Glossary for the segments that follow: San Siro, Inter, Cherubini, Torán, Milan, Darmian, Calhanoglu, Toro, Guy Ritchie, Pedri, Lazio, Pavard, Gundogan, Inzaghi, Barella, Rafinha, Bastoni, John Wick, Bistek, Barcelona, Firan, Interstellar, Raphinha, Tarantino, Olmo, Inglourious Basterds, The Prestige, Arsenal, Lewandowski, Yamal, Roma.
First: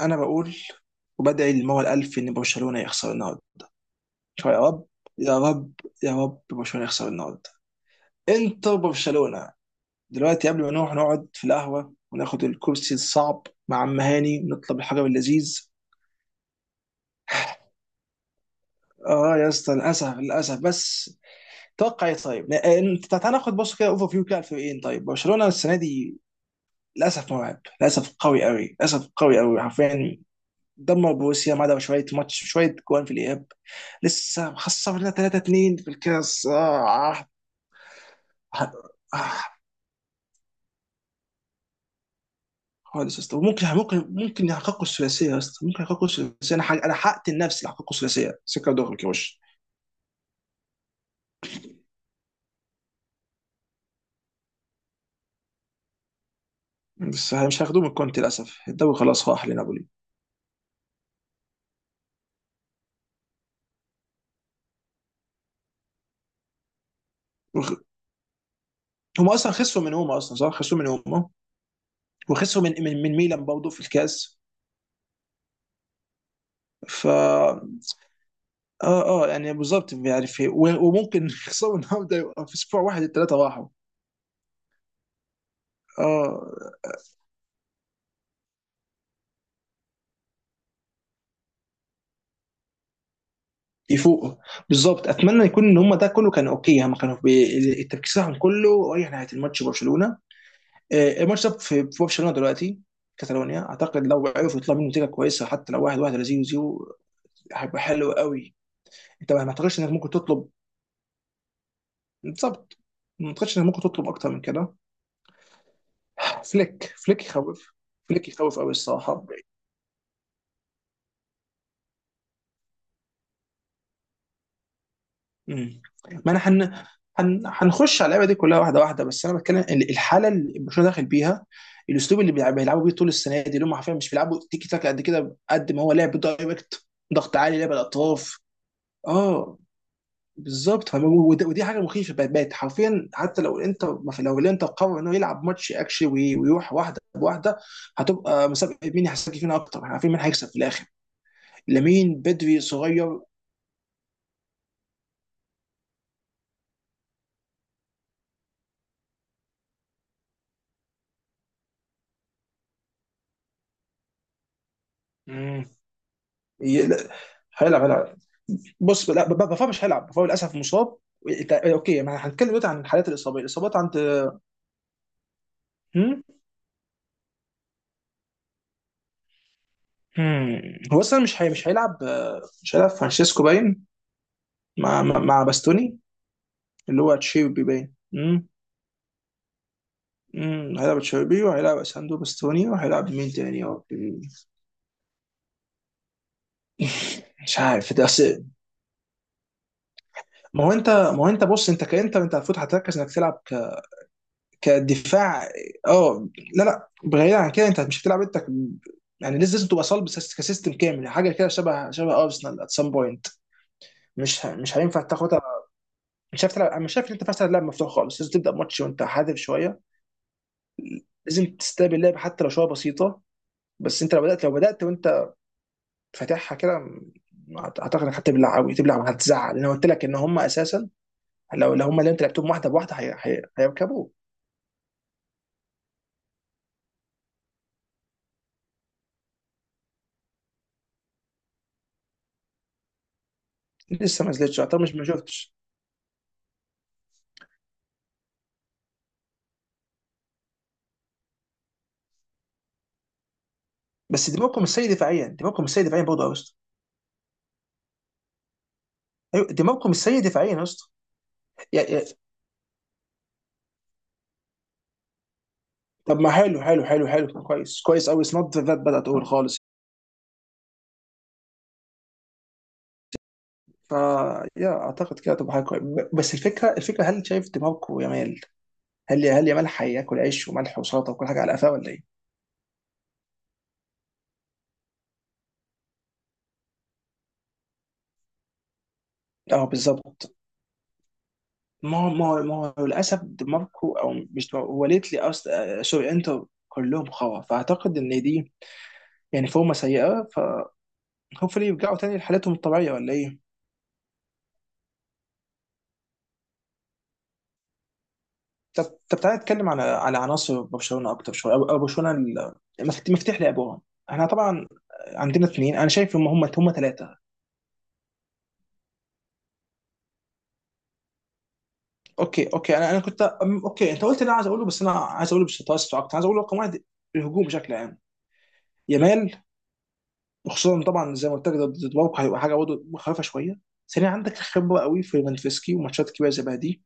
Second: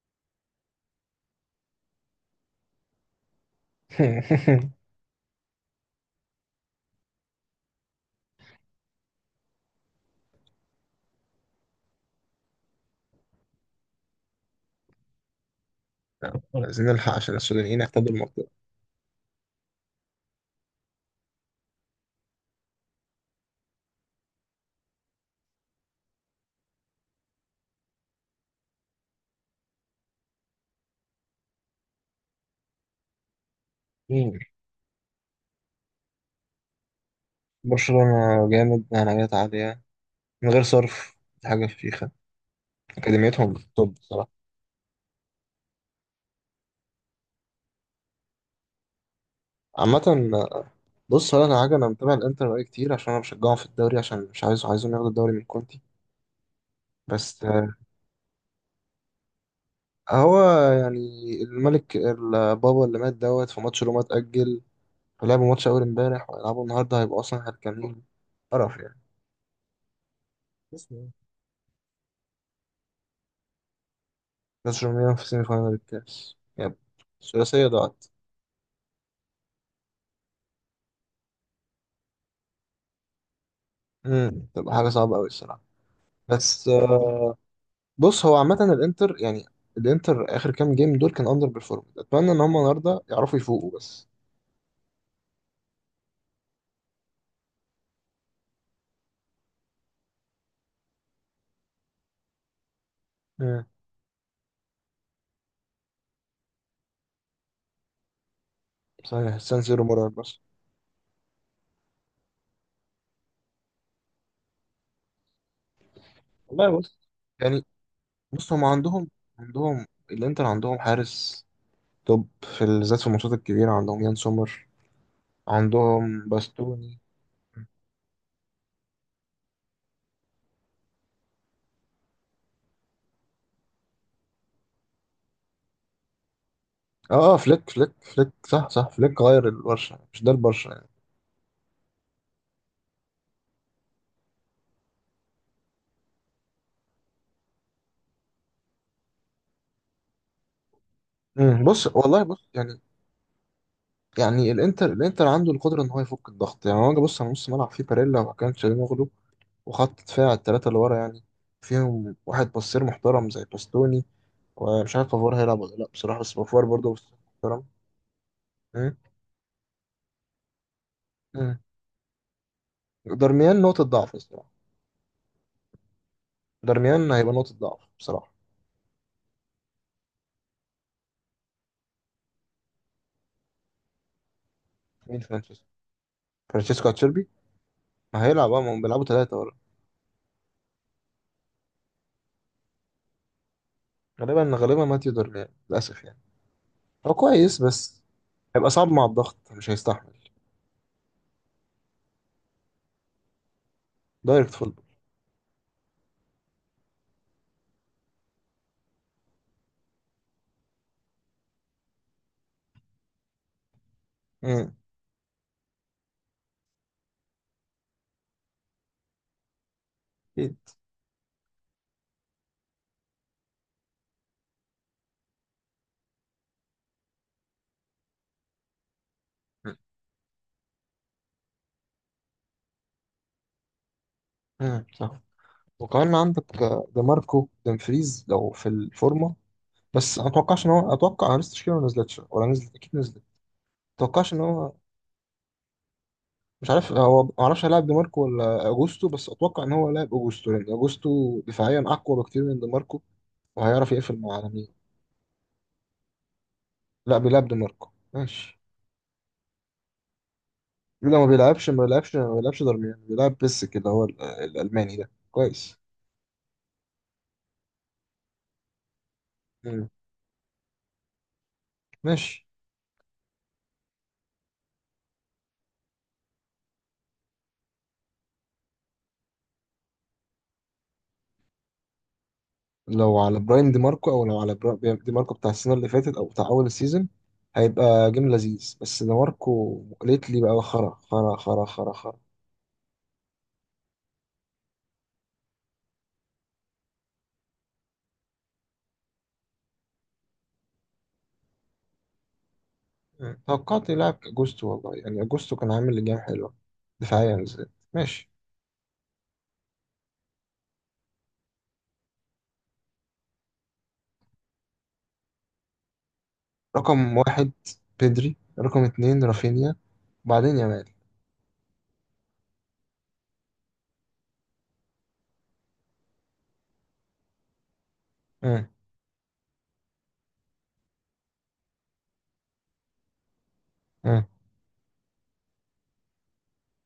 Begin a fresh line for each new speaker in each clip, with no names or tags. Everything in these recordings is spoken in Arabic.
انا بقول وبدعي للمولى الالف ان برشلونه يخسر النهارده. شو يا رب، يا رب، يا رب برشلونه يخسر النهارده. انتر برشلونه دلوقتي قبل ما نروح نقعد في القهوه وناخد الكرسي الصعب مع عم هاني ونطلب الحجر اللذيذ.
لا، عايزين نلحق عشان السودانيين احتلوا المنطقة.
اه يا اسطى، للاسف للاسف بس. توقع ايه طيب؟ انت تعال ناخد بص كده اوفر فيو كده على الفريقين. طيب برشلونه السنه دي للاسف مرعب، للاسف قوي قوي، للاسف قوي قوي، حرفيا دمر بروسيا ما عدا شويه ماتش شويه جوان في الاياب.
مم.
لسه خسرنا 3 2 في الكاس.
برشلونة
آه
جامد،
آه
نهائيات عالية من غير صرف. دي حاجة فشيخة.
خالص يا اسطى،
أكاديميتهم
ممكن
توب
ممكن
بصراحة
ممكن يحققوا الثلاثيه يا اسطى، ممكن يحققوا الثلاثيه. انا انا حققت النفس اللي يحققوا الثلاثيه سكه دغري كوش.
عامة. بص، هو أنا حاجة، أنا متابع الإنتر بقالي كتير عشان أنا بشجعهم في الدوري، عشان مش عايزهم ياخدوا الدوري من كونتي.
بس
بس
مش
آه،
هياخدوه من كونتي للاسف، الدوري خلاص راح لنابولي.
هو يعني الملك البابا اللي مات دوت في ماتش روما اتأجل، فلعبوا ماتش أول امبارح وهيلعبوا النهاردة، هيبقوا أصلا
وخ-
هلكانين. قرف يعني.
هم اصلا خسروا من هما، اصلا صح خسروا من
اسمه ايه؟
هما وخسروا من ميلان برضه في الكاس.
بس روميان في سيمي فاينال الكاس، يب.
ف
الثلاثية ضاعت.
اه يعني بالظبط، يعني في وممكن يخسروا النهارده يبقى في اسبوع واحد الثلاثه راحوا.
تبقى حاجه صعبه قوي الصراحه. بس
اه.
بص، هو عامه الانتر يعني، الانتر اخر كام جيم دول كان اندر بيرفورم. اتمنى ان هم النهارده يعرفوا يفوقوا بس.
يفوقوا بالظبط، اتمنى يكون ان هم ده كله كان اوكي، يعني هم كانوا التركيز بتاعهم كله رايح ناحيه الماتش برشلونه. الماتش ده في برشلونه دلوقتي، كاتالونيا
امم
اعتقد. لو عرفوا يطلعوا منه نتيجه كويسه حتى لو واحد واحد ولا زيرو زيرو هيبقى حلو قوي. انت
صحيح
ما
سان
اعتقدش
سيرو
انك ممكن
مرعب، بس
تطلب، بالظبط، ما اعتقدش انك ممكن تطلب اكتر من كده.
والله
فليك
بص
فليك
يعني.
يخوف، فليك
بص،
يخوف
هم
قوي
عندهم،
الصراحه.
عندهم الانتر عندهم حارس توب في بالذات في الماتشات الكبيره، عندهم يان سومر،
مم.
عندهم
ما انا
باستوني.
هنخش على اللعبه دي كلها واحده واحده، بس انا بتكلم الحاله اللي برشلونه داخل بيها، الاسلوب اللي بيلعبوا بيه طول السنه دي، اللي هم حرفيا مش بيلعبوا تيكي تاك قد كده، قد ما هو لعب دايركت،
اه اه،
ضغط عالي،
فليك
لعب
فليك فليك،
الاطراف.
صح صح، فليك غير
اه
البرشا، مش ده البرشا يعني.
بالظبط، ودي حاجه مخيفه بقت حرفيا. حتى لو انت ما في- لو الانتر قرر انه يلعب ماتش اكشلي ويروح واحده بواحده، هتبقى مسابقه مين هيحسك فينا اكتر، احنا عارفين مين هيكسب في الاخر.
بص
لامين
والله بص
بدري
يعني،
صغير.
يعني الانتر عنده القدره ان هو يفك الضغط. يعني هو جه، بص على نص ملعب فيه باريلا وكان تشالهانوغلو، وخط دفاع الثلاثه اللي ورا يعني فيهم واحد باسير محترم زي باستوني، ومش عارف بافوار هيلعب
مم.
ولا لا بصراحه، بس بافوار برضه
لا،
بصير محترم.
هيلعب هيلعب.
مم.
بص لا، بافا مش هيلعب، بافا للاسف مصاب.
مم.
اوكي ما هنتكلم دلوقتي عن الحالات الاصابيه
دارميان
الاصابات
نقطه
عند.
ضعف الصراحه.
هم؟
دارميان هيبقى نقطه ضعف بصراحه.
هم. هو اصلا مش هيلعب، مش هيلعب فرانشيسكو باين مع مع
مين
مع
فرانشيسكو؟
باستوني.
فرانشيسكو
اللي هو
اتشيربي.
تشيربي باين
ما
هم؟
هيلعب اه، ما هم بيلعبوا ثلاثه ورا.
هم. هيلعب تشيربي وهيلعب اساندو باستوني وهيلعب مين تاني يا ربي؟
غالبا غالبا ماتيو دارميان للاسف يعني. هو
مش
كويس
عارف
بس
ده
هيبقى صعب مع الضغط، مش هيستحمل.
ما هو انت، ما هو انت بص، انت كانت انت المفروض هتركز انك تلعب
دايركت فوتبول.
كدفاع. اه لا لا، بعيد عن كده، انت مش هتلعب انت يعني لازم تبقى صلب سيس- كسيستم كامل، حاجه كده شبه شبه ارسنال ات سام بوينت.
مم.
مش هينفع تاخدها. مش عارف تلعب، أنا مش شايف ان انت فاهم تلعب لعب مفتوح خالص، لازم تبدا ماتش وانت حادف شويه،
أكيد.
لازم تستقبل اللعب حتى لو شويه بسيطه. بس انت لو بدات، لو بدات وانت فاتحها كده اعتقد انك هتبلع قوي تبلع وهتزعل. انا قلت لك ان هم اساسا، لو لو هم اللي انت لعبتهم واحده بواحده هيركبوه.
صح. وكمان عندك دي ماركو دمفريز لو في الفورمه. بس ما اتوقعش ان هو، اتوقع، انا لسه التشكيله ما نزلتش، ولا نزلت اكيد، نزلت ما
لسه ما
اتوقعش ان
نزلتش
هو،
اعتقد، مش ما شفتش.
مش عارف، هو ما اعرفش هيلاعب دي ماركو ولا اجوستو، بس اتوقع ان هو لاعب اجوستو، لان اجوستو دفاعيا اقوى بكتير من دي ماركو، وهيعرف يقفل
بس
مع على
دماغكم
مين.
مش سيء دفاعيا، دماغكم مش سيء دفاعيا برضه يا اسطى.
لا، بيلعب دي ماركو، ماشي.
ايوه دماغكم مش سيء دفاعيا يا اسطى.
لو ما بيلعبش،
يا-
ما
يا-
بيلعبش، ما بيلعبش دارميان، بيلعب بيسك، اللي هو الالماني ده كويس.
طب ما حلو حلو كويس كويس قوي، اتس نوت ذات باد اول خالص.
مم. ماشي.
فا يا اعتقد كده تبقى حاجه كويسه، بس الفكره، الفكره هل شايف دماغكم يا مال؟ هل يا مال هياكل عيش وملح وسلطه وكل حاجه على قفاه ولا ايه؟
لو على براين دي ماركو، او لو على دي ماركو بتاع السنه اللي فاتت او بتاع اول السيزون، هيبقى جيم لذيذ. بس دي
اه
ماركو
بالظبط،
ليتلي بقى خرا خرا خرا خرا
ما هو
خرا.
ما هو للاسف دماغكم او مش دماغكو، هو ليت لي اصلا، سوري انتوا كلهم خوا، فاعتقد ان دي يعني فورمه سيئه، فهوبفلي يرجعوا تاني لحالتهم الطبيعيه ولا ايه؟
توقعت يلعب اجوستو والله، يعني اجوستو كان عامل لجام حلوه دفاعيا بالذات، ماشي.
طب طب تعالى نتكلم على على عناصر برشلونه اكتر شويه، او أو برشلونه مفتاح لعبهم. احنا طبعا عندنا اثنين، انا شايف هم
رقم
ثلاثه.
واحد بيدري، رقم اتنين رافينيا، وبعدين يامال.
اوكي اوكي، انا انا كنت اوكي، انت قلت اللي انا عايز اقوله، بس انا عايز اقوله بشطاره اكتر. عايز اقوله رقم واحد، الهجوم بشكل عام،
مم.
يامال. خصوصا طبعا زي ما قلت لك، ضد ضد بارك هيبقى حاجه برضه مخيفه شويه. ثانيا،
مم.
عندك خبره قوي في منفسكي وماتشات كبيره زي بقى دي.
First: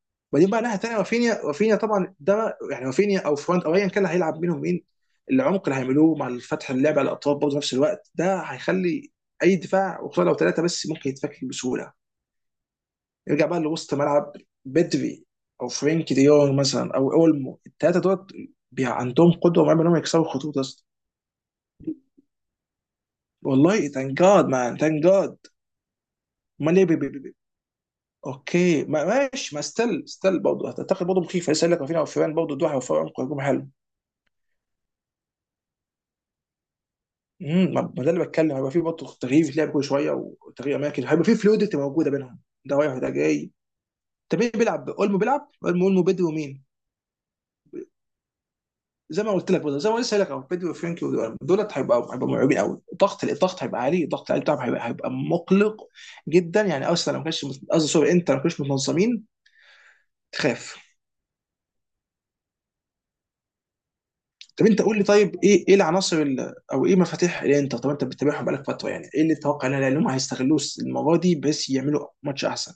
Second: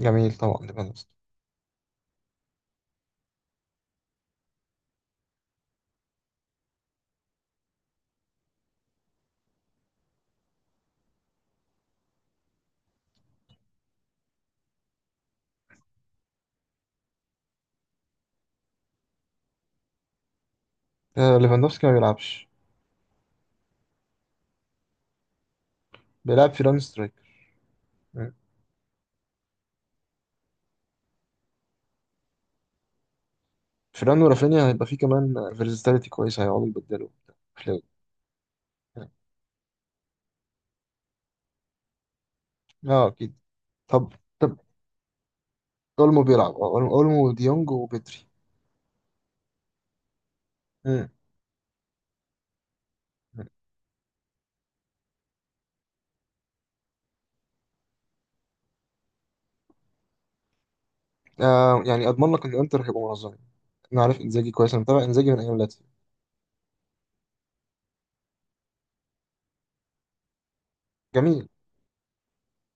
جميل
وبعدين بقى
طبعا
ناحيه ثانيه،
ليفاندوفسكي.
رافينيا. رافينيا طبعا ده يعني رافينيا او فرونت او ايا كان اللي هيلعب منهم مين، العمق اللي هيعملوه مع الفتح، اللعب على الاطراف برضه في نفس الوقت، ده هيخلي اي دفاع وخصوصا لو ثلاثه بس ممكن يتفك بسهوله. يرجع بقى لوسط ملعب، بدري او فرينكي دي يونغ مثلا او اولمو، الثلاثه دول عندهم قدوه مرعبه انهم يكسروا خطوط اصلا.
آه، ليفاندوفسكي ما بيلعبش،
والله ثانك جاد مان، ثانك جاد.
بيلعب
امال
فيران
ليه
سترايكر. مم.
اوكي ما ماشي، ما ستيل ستيل برضه اعتقد برضه مخيف، لسه قايل لك رافينيا وفيران، برضه دول هيوفروا عمق هجوم حلو.
فيران ورافينيا هيبقى فيه كمان فيرساتيليتي كويسه، هيقعدوا يبدلوا وبتاع. فلو.
ما ده اللي بتكلم، هيبقى في
مم.
برضه تغيير بيتلعب كل شويه، وتغيير اماكن، هيبقى في فلويدتي موجوده بينهم، ده رايح
اه
وده
اكيد.
جاي.
طب.
طب مين
طب
بيلعب اولمو؟ بيلعب اولمو، اولمو
اولمو
بدري
بيلعب،
ومين؟
اه اولمو، وديونج وبدري.
زي ما قلت لك برضه، زي ما لسه قايل لك اهو، بدري وفرانكي
مم.
ودول دولت هيبقوا مرعوبين قوي. الضغط، الضغط هيبقى عالي، الضغط العالي بتاعهم هيبقى مقلق جدا. يعني ارسنال لو ما كانش مت- قصدي سوري، انت لو ما كانوش متنظمين تخاف.
آه يعني اضمن لك ان انتر هيبقوا منظمين. انا عارف انزاجي
طب
كويس، انا
انت قول لي
متابع انزاجي
طيب
من ايام
ايه، ايه
لاتسيو.
العناصر او ايه مفاتيح الانتر؟ طب انت بتتابعهم بقالك فتره، يعني ايه اللي تتوقع ان هم هيستغلوه المره دي
جميل.
بس يعملوا ماتش احسن؟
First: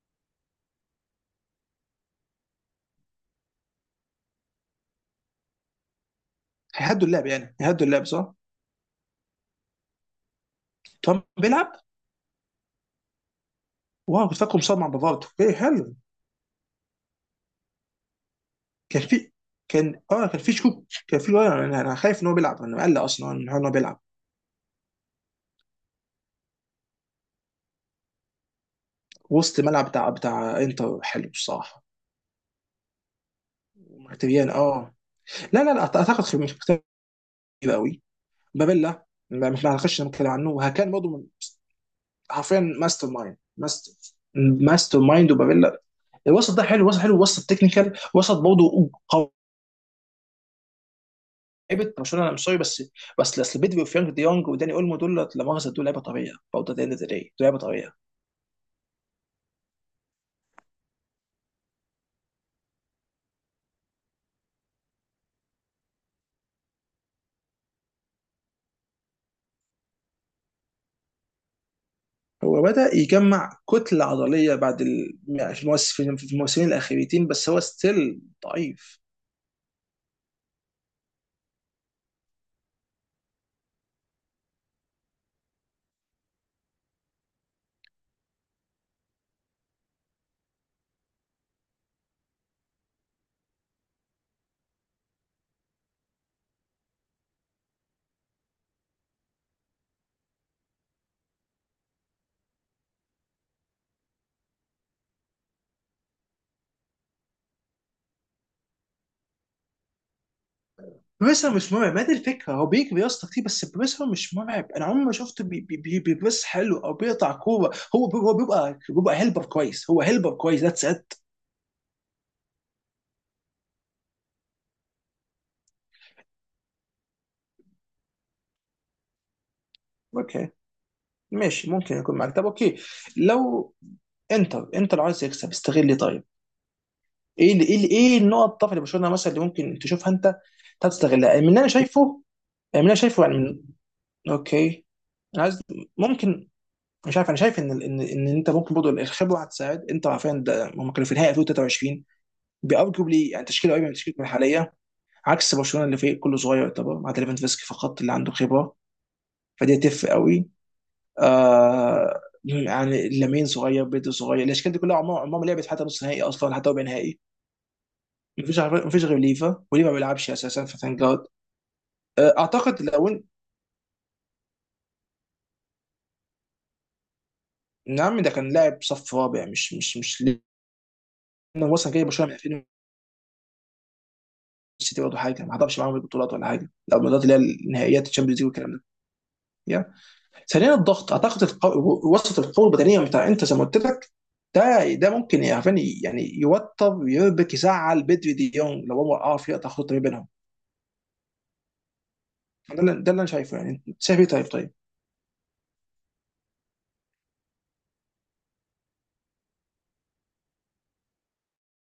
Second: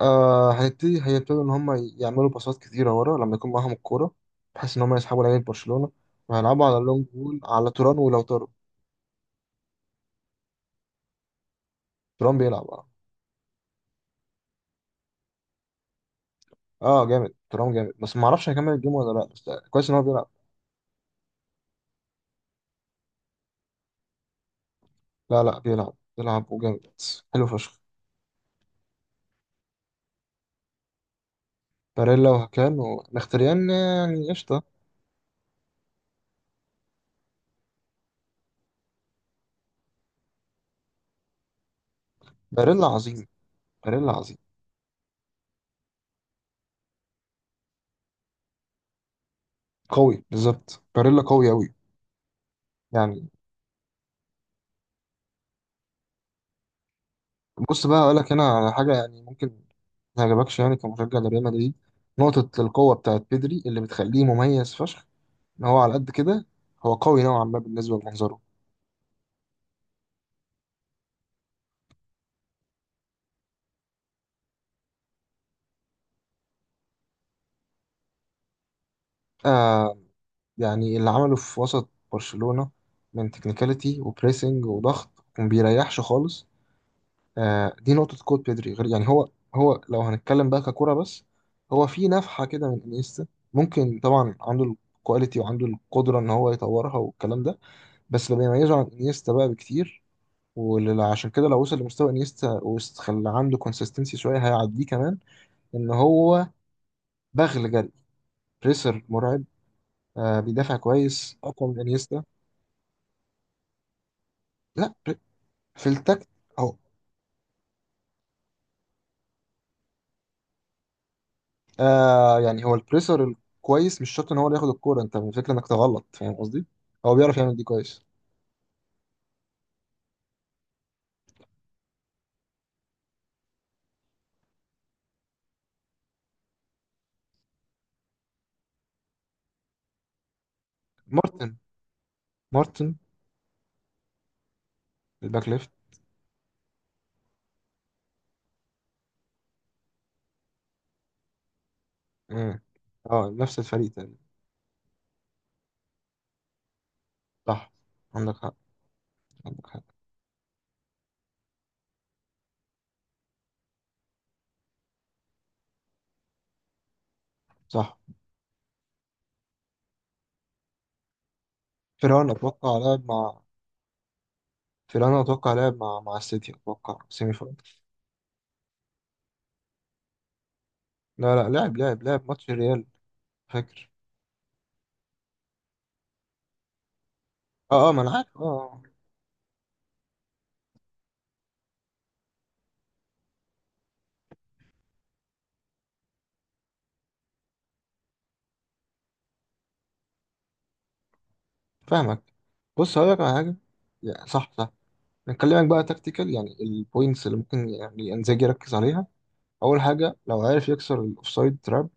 آه، هنبتدي، هيبتدوا ان هم يعملوا باصات كتيره ورا لما يكون معاهم الكوره، بحيث ان هم يسحبوا لعيبه برشلونه، وهيلعبوا على اللونج
هيهدوا اللعب،
بول
يعني
على
هيهدوا
توران،
اللعب
ولو
صح؟
تورو.
ترامب بيلعب؟
توران بيلعب اه.
واو، كنت فاكره مصاب مع بافارد، ايه حلو.
اه جامد، توران جامد، بس ما اعرفش هيكمل الجيم
كان
ولا لا،
في
بس كويس ان
كان
هو
اه
بيلعب.
كان في شكوك، كان في انا أنا خايف ان هو بيلعب، انا مقلق اصلا من حوار ان هو بيلعب.
لا لا، بيلعب بيلعب وجامد، حلو فشخ.
وسط ملعب بتاع بتاع انتر حلو الصراحه.
باريلا وهكان ومختريان يعني
مختبيان
قشطه.
اه، لا لا لا اعتقد مش مختبيان قوي. بابيلا ما ما هنخش نتكلم عنه، وهكان برضه حرفيا
باريلا
ماستر
عظيم
مايند. ماستر،
باريلا عظيم.
ماستر مايند وبابيلا، الوسط ده حلو، وسط حلو، وسط تكنيكال، وسط برضه
قوي، بالظبط، باريلا قوي قوي
لعيبه برشلونه انا مش سوري بس،
يعني.
بس اصل بيدري وفرانك دي يونج وداني اولمو دول لا مؤاخذه دول لعيبه طبيعيه برضه، دي دول لعيبه
بص
طبيعيه.
بقى هقول لك هنا على حاجه يعني ممكن ما يعجبكش يعني كمشجع لريال مدريد. نقطه القوه بتاعت بيدري اللي بتخليه مميز فشخ، ان هو على قد كده هو قوي نوعا ما بالنسبه لمنظره.
هو بدا يجمع كتله عضليه بعد في في الموسمين الاخيرتين، بس هو ستيل ضعيف.
آه يعني اللي عمله في وسط برشلونه من تكنيكاليتي وبريسنج وضغط، وما بيريحش خالص. آه، دي نقطة قوة بيدري. غير يعني هو، هو لو هنتكلم بقى ككرة بس، هو في نفحة كده من انيستا. ممكن طبعا، عنده الكواليتي وعنده القدرة ان هو يطورها والكلام ده، بس اللي بيميزه عن انيستا بقى بكتير، وعشان كده لو وصل لمستوى انيستا وخلى عنده كونسيستنسي شوية، هيعديه كمان، ان هو بغل جري، بريسر مرعب. آه بيدافع كويس،
بروسر
اقوى
مش
من
مرعب، ما دي
انيستا.
الفكره، هو بيجري يا اسطى كتير، بس بروسر مش مرعب، انا
لا،
عمري ما شفته
في التكت.
بيبص حلو او بيقطع كوره، هو هو بيبقى بيبقى هيلبر كويس، هو هيلبر كويس، ذاتس ات.
آه يعني هو البريسر الكويس مش شرط ان هو اللي ياخد الكوره، انت الفكره انك تغلط، فاهم قصدي؟ هو بيعرف يعمل دي كويس.
اوكي ماشي، ممكن يكون معاك. طب اوكي، لو انتر، انتر عايز يكسب استغل لي طيب، ايه اللي ايه اللي ايه النقط الضعف اللي برشلونه مثلا اللي ممكن تشوفها انت تستغلها؟ يعني من
مارتن.
اللي انا شايفه، يعني من اللي
مارتن.
انا شايفه يعني من اوكي، انا
الباك
عايز
ليفت.
ممكن، مش عارف، انا شايف ان ان انت ممكن برضه الخبره هتساعد، انت عارفين ده هم كانوا في النهائي 2023،
مم.
بارجوبلي
اه
يعني
نفس
تشكيله قريبه
الفريق
من
تقريبا.
تشكيلتنا الحاليه، عكس برشلونه اللي فريق كله صغير يعتبر مع ليفاندوفسكي
صح،
فقط اللي عنده
عندك حق،
خبره،
عندك
فدي
حق.
هتفرق قوي. آه يعني لامين صغير، بيدري صغير، الاشكال دي كلها عمرها ما لعبت حتى نص نهائي اصلا، حتى ربع نهائي.
صح.
مفيش عارف مفيش غير ليفا، وليفا ما بيلعبش اساسا، فتانك جارد.
فيران اتوقع
اعتقد
لعب
لو
مع، فيران اتوقع لعب مع مع السيتي، اتوقع سيمي فاينل.
نعم، ده كان لاعب صف رابع، مش مش
لا لا،
لانه
لعب
مثلا
لعب،
جاي
لعب
برشلونه من
ماتش
2000،
الريال. فاكر.
السيتي برضه حاجه ما حضرش معاهم البطولات ولا حاجه، لو البطولات اللي هي
اه اه، ما
النهائيات
انا عارف،
الشامبيونز
اه،
ليج والكلام
آه.
ده. يا ثانيا الضغط، اعتقد وسط، القوه البدنيه بتاع انت زي ما قلت لك، ده ده ممكن يعني يعني يوتر يربك يزعل بدري دي يونج، لو هو عارف يقطع خط ما بينهم.
فاهمك.
ده اللي
بص
ده
هقول
اللي
لك
انا
على حاجه.
شايفه، يعني انت شايف ايه طيب
صح صح.
طيب؟
نكلمك بقى تكتيكال، يعني البوينتس اللي ممكن يعني انزاجي يركز عليها. اول حاجه، لو عارف يكسر الاوفسايد تراب،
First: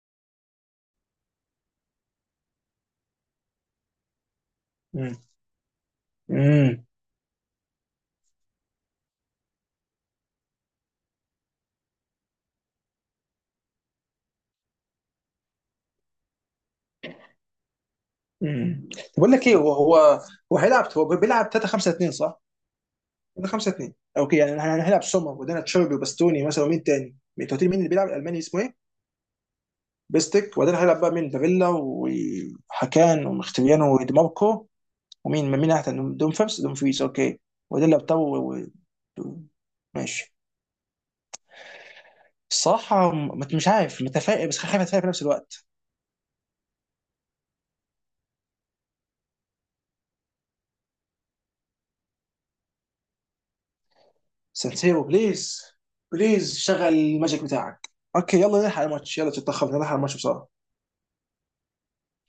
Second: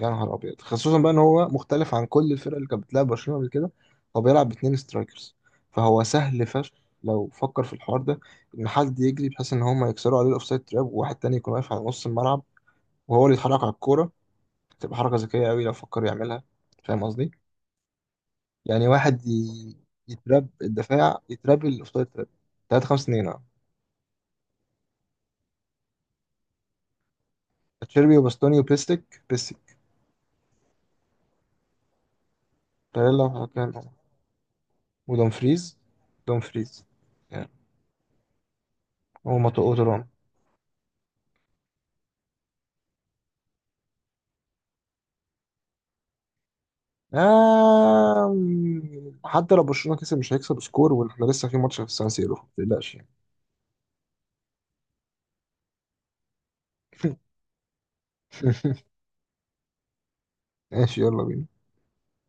يا نهار ابيض. خصوصا بقى ان هو مختلف عن كل الفرق اللي كانت بتلعب برشلونه قبل كده، هو بيلعب باتنين سترايكرز، فهو سهل فشخ
امم
لو فكر في الحوار ده، ان حد يجري بحيث ان هم يكسروا عليه الاوفسايد تراب، وواحد تاني يكون واقف على نص الملعب وهو اللي يتحرك على الكوره. تبقى حركه ذكيه قوي لو فكر يعملها، فاهم قصدي؟ يعني
امم
واحد
بقول لك ايه، هو هو
يتراب
هو هيلعب، هو
الدفاع،
بيلعب
يتراب
3 5
الاوفسايد
2
تراب.
صح؟
3 5 2 اه.
3 5 2 اوكي، يعني احنا هنلعب سومر وبعدين تشيربي وباستوني مثلا ومين تاني؟ انت قلت لي مين اللي بيلعب
تشيربي
الالماني
وباستوني
اسمه ايه؟
وبيستك، بيستك،
بيستك، وبعدين هيلعب بقى مين، بافيلا
باريلا
وحكان ومختبيانو وديماركو. ومين مين
ودومفريز،
احسن دوم فيرس دوم
دومفريز
فريز؟ اوكي.
يعني،
وبعدين لابتو
هو
و-
ماتو اوتران.
ماشي. الصراحة مش عارف، متفائل بس خايف اتفائل في نفس الوقت.
آه. حتى لو برشلونة كسب، مش هيكسب سكور واحنا لسه في ماتش في السان سيرو، ما تقلقش يعني.
سانسيرو بليز، بليز شغل الماجيك بتاعك. اوكي يلا نلحق الماتش، يلا تتأخر نلحق الماتش بسرعة.
ماشي، يلا بينا.